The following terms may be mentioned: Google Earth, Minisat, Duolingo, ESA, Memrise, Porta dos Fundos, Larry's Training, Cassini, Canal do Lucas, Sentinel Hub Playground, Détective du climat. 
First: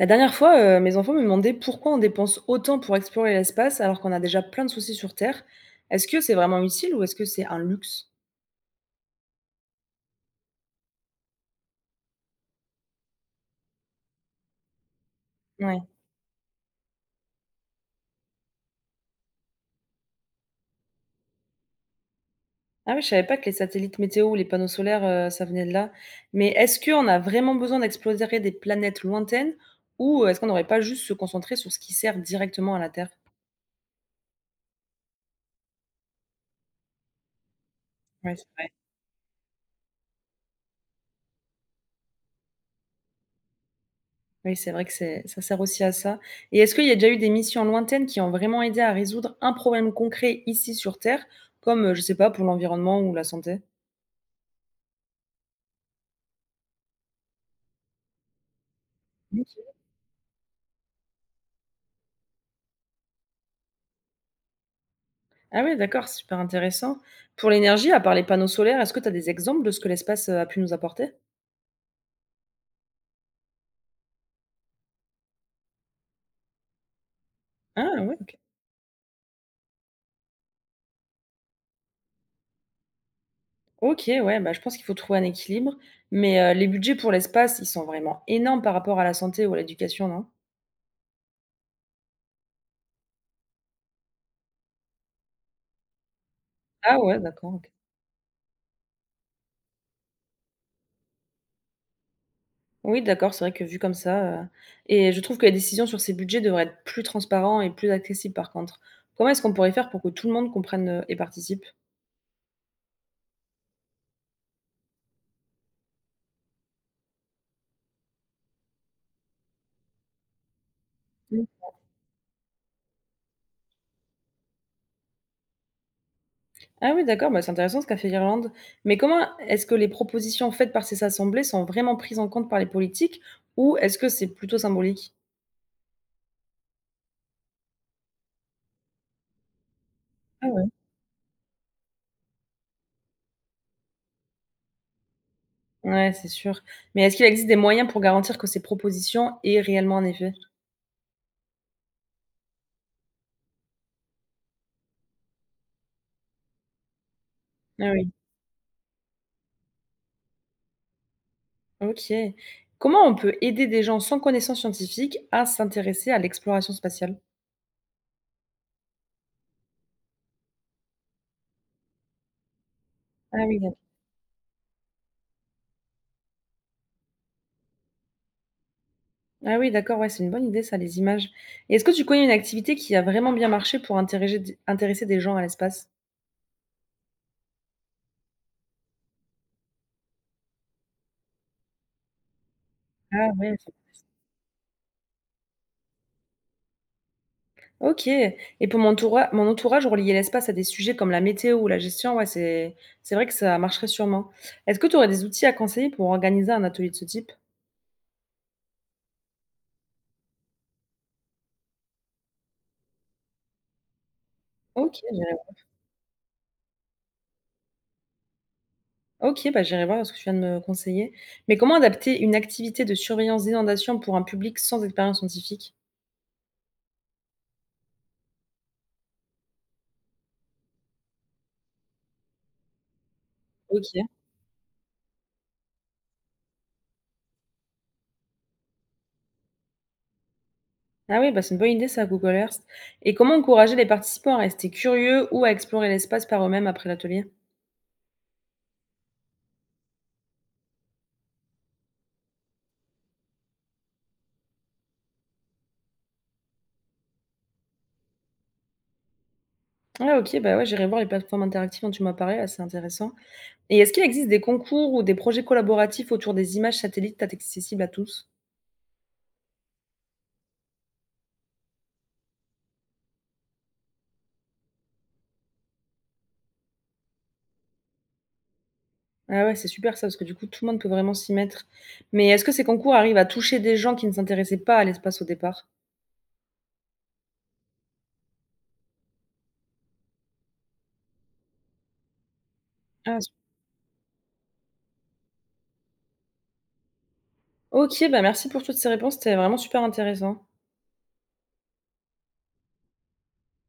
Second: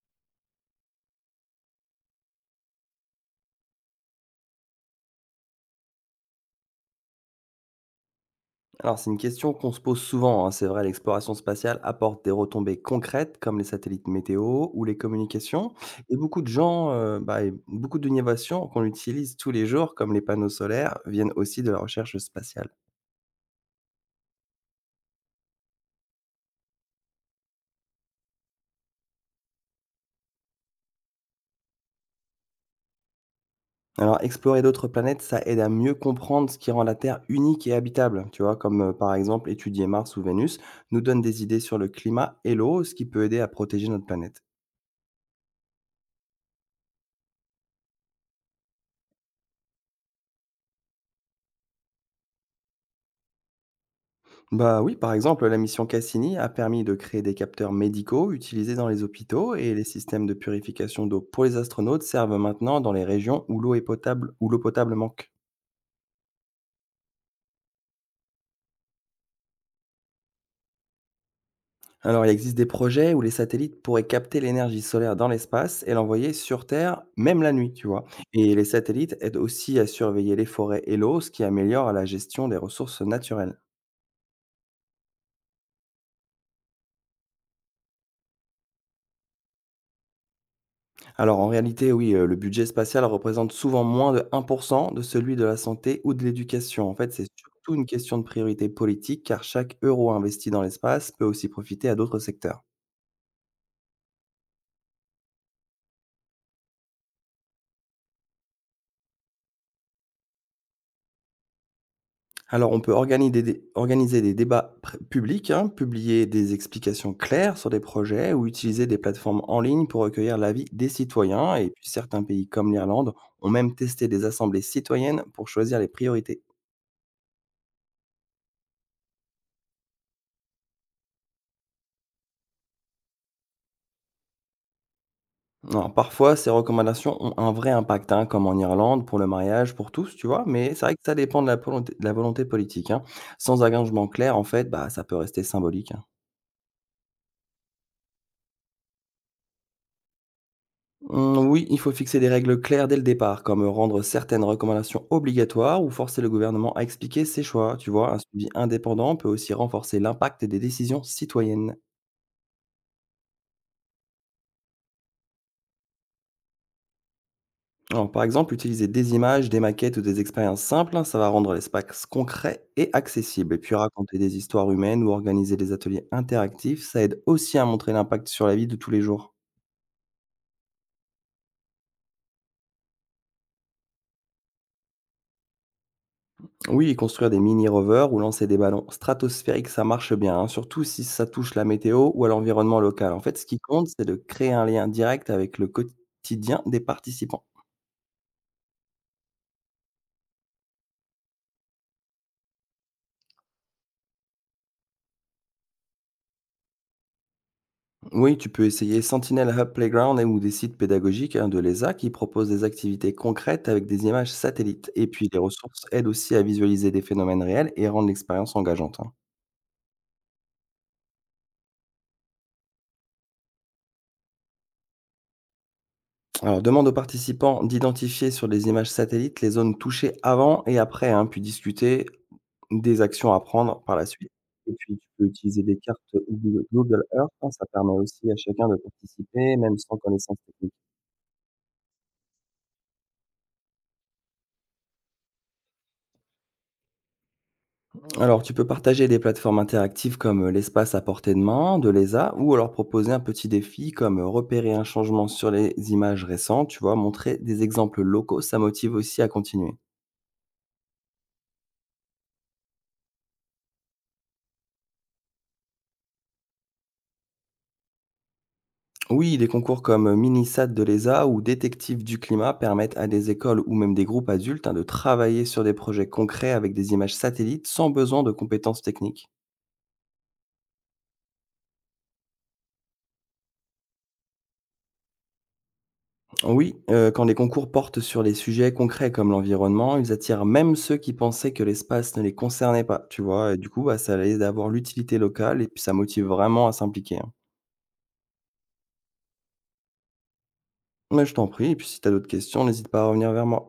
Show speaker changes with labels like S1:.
S1: La dernière fois, mes enfants me demandaient pourquoi on dépense autant pour explorer l'espace alors qu'on a déjà plein de soucis sur Terre. Est-ce que c'est vraiment utile ou est-ce que c'est un luxe?
S2: Alors, c'est une question qu'on se pose souvent, hein, c'est vrai, l'exploration spatiale apporte des retombées concrètes comme les satellites météo ou les communications
S1: Ouais.
S2: et beaucoup de gens, beaucoup d'innovations qu'on utilise tous les jours comme les panneaux solaires viennent aussi de la recherche spatiale.
S1: Ah oui, je savais pas que les satellites météo ou les panneaux solaires, ça venait de là. Mais est-ce qu'on a vraiment besoin d'explorer des planètes lointaines ou est-ce qu'on n'aurait pas juste se concentrer sur ce qui sert directement à la Terre?
S2: Alors, explorer d'autres planètes, ça aide à mieux comprendre ce qui rend la Terre unique et habitable,
S1: Ouais,
S2: tu
S1: c'est
S2: vois?
S1: vrai.
S2: Comme, par exemple étudier Mars ou Vénus nous donne des idées sur le climat et l'eau, ce qui peut aider à protéger notre planète.
S1: Oui, c'est vrai que ça sert aussi à ça. Et est-ce qu'il y a déjà eu des missions lointaines qui ont vraiment aidé à résoudre un problème concret ici sur Terre, comme, je sais pas, pour l'environnement ou la santé?
S2: Bah oui, par exemple, la mission Cassini a permis de créer des capteurs médicaux utilisés dans les hôpitaux, et les systèmes de purification d'eau pour les astronautes servent maintenant dans les régions où l'eau est potable, où l'eau potable manque.
S1: Ah ouais, d'accord, super intéressant. Pour l'énergie, à part les panneaux solaires, est-ce que tu as des exemples de ce que l'espace, a pu nous apporter?
S2: Alors, il existe des projets où les satellites pourraient capter l'énergie solaire dans l'espace et l'envoyer sur Terre, même la nuit, tu
S1: Ah
S2: vois.
S1: ouais, OK.
S2: Et les satellites aident aussi à surveiller les forêts et l'eau, ce qui améliore la gestion des ressources naturelles.
S1: OK, ouais, bah, je pense qu'il faut trouver un équilibre, mais les budgets pour l'espace, ils sont vraiment énormes par rapport à la santé ou à l'éducation, non?
S2: Alors en réalité, oui, le budget spatial représente souvent moins de 1 de celui de la santé ou de l'éducation. En
S1: Ah
S2: fait,
S1: ouais,
S2: c'est
S1: d'accord, OK.
S2: surtout une question de priorité politique, car chaque euro investi dans l'espace peut aussi profiter à d'autres secteurs.
S1: Oui, d'accord, c'est vrai que vu comme ça, et je trouve que les décisions sur ces budgets devraient être plus transparentes et plus accessibles par contre. Comment est-ce qu'on pourrait faire pour que tout le monde comprenne, et participe?
S2: Alors on peut organiser des débats pré publics, hein, publier des explications claires sur des projets ou utiliser des plateformes en ligne pour recueillir l'avis des citoyens, et puis certains pays comme l'Irlande ont même testé des assemblées citoyennes pour choisir les priorités.
S1: Ah oui, d'accord, bah, c'est intéressant ce qu'a fait l'Irlande. Mais comment est-ce que les propositions faites par ces assemblées sont vraiment prises en compte par les politiques ou est-ce que c'est plutôt symbolique?
S2: Non, parfois, ces recommandations ont un vrai impact, hein, comme en Irlande, pour le mariage, pour tous, tu vois,
S1: Ah ouais.
S2: mais c'est vrai que ça dépend de la volonté politique, hein. Sans engagement clair, en fait, bah, ça peut rester symbolique, hein.
S1: Ouais, c'est sûr. Mais est-ce qu'il existe des moyens pour garantir que ces propositions aient réellement un effet?
S2: Oui, il faut fixer des règles claires dès le départ, comme rendre certaines recommandations obligatoires ou forcer le gouvernement à expliquer ses choix,
S1: Ah
S2: tu
S1: oui,
S2: vois. Un suivi indépendant peut aussi renforcer l'impact des décisions citoyennes.
S1: ok. Comment on peut aider des gens sans connaissance scientifique à s'intéresser à l'exploration spatiale?
S2: Alors, par exemple, utiliser des images, des maquettes ou des expériences simples, hein, ça va rendre l'espace concret et
S1: Ah
S2: accessible.
S1: oui,
S2: Et puis
S1: d'ac-
S2: raconter des histoires humaines ou organiser des ateliers interactifs, ça aide aussi à montrer l'impact sur la vie de tous les jours.
S1: ah oui, d'accord, ouais, c'est une bonne idée ça, les images. Et est-ce que tu connais une activité qui a vraiment bien marché pour intéresser des gens à l'espace?
S2: Oui, et construire des mini-rovers ou lancer des ballons stratosphériques, ça marche bien, hein, surtout si ça touche la météo ou à l'environnement local. En
S1: Ah
S2: fait, ce
S1: ouais.
S2: qui compte, c'est de créer un lien direct avec le quotidien des participants.
S1: OK et pour mon entourage, relier l'espace à des sujets comme la météo ou la gestion, ouais, c'est vrai que ça marcherait sûrement. Est-ce que tu aurais des outils à conseiller pour organiser un atelier de ce type?
S2: Oui, tu peux essayer Sentinel Hub Playground ou des sites pédagogiques, hein, de l'ESA qui proposent des activités concrètes avec des images satellites.
S1: OK,
S2: Et puis,
S1: j'irai
S2: les ressources aident aussi à visualiser des phénomènes réels et rendent l'expérience engageante, hein.
S1: OK, bah, j'irai voir ce que tu viens de me conseiller. Mais comment adapter une activité de surveillance d'inondation pour un public sans expérience scientifique?
S2: Alors, demande aux participants d'identifier sur les images satellites les zones touchées avant et après, hein, puis discuter des actions à prendre par la
S1: OK.
S2: suite. Et puis, tu peux utiliser des cartes ou Google Earth, hein, ça permet aussi à chacun de participer, même sans connaissance technique.
S1: Ah oui, bah, c'est une bonne idée ça, Google Earth. Et comment encourager les participants à rester curieux ou à explorer l'espace par eux-mêmes après l'atelier?
S2: Alors, tu peux partager des plateformes interactives comme l'espace à portée de main de l'ESA, ou alors proposer un petit défi comme repérer un changement sur les images récentes, tu vois, montrer des exemples locaux, ça motive aussi à continuer.
S1: Ah OK, bah, ouais, j'irai voir les plateformes interactives dont tu m'as parlé, là, c'est intéressant. Et est-ce qu'il existe des concours ou des projets collaboratifs autour des images satellites accessibles à tous?
S2: Oui, des concours comme Minisat de l'ESA ou Détective du climat permettent à des écoles ou même des groupes adultes, hein, de travailler sur des projets concrets avec des images satellites sans besoin de compétences techniques.
S1: Ah ouais, c'est super ça, parce que du coup, tout le monde peut vraiment s'y mettre. Mais est-ce que ces concours arrivent à toucher des gens qui ne s'intéressaient pas à l'espace au départ?
S2: Oui, quand les concours portent sur les sujets concrets comme l'environnement, ils attirent même ceux qui pensaient que l'espace ne les concernait pas,
S1: Ah,
S2: tu
S1: s
S2: vois? Et du coup, bah, ça aide à voir l'utilité locale et puis ça motive vraiment à s'impliquer, hein.
S1: OK, bah, merci pour toutes ces réponses, c'était vraiment super intéressant.
S2: Mais je t'en prie, et puis si tu as d'autres questions, n'hésite pas à revenir vers moi.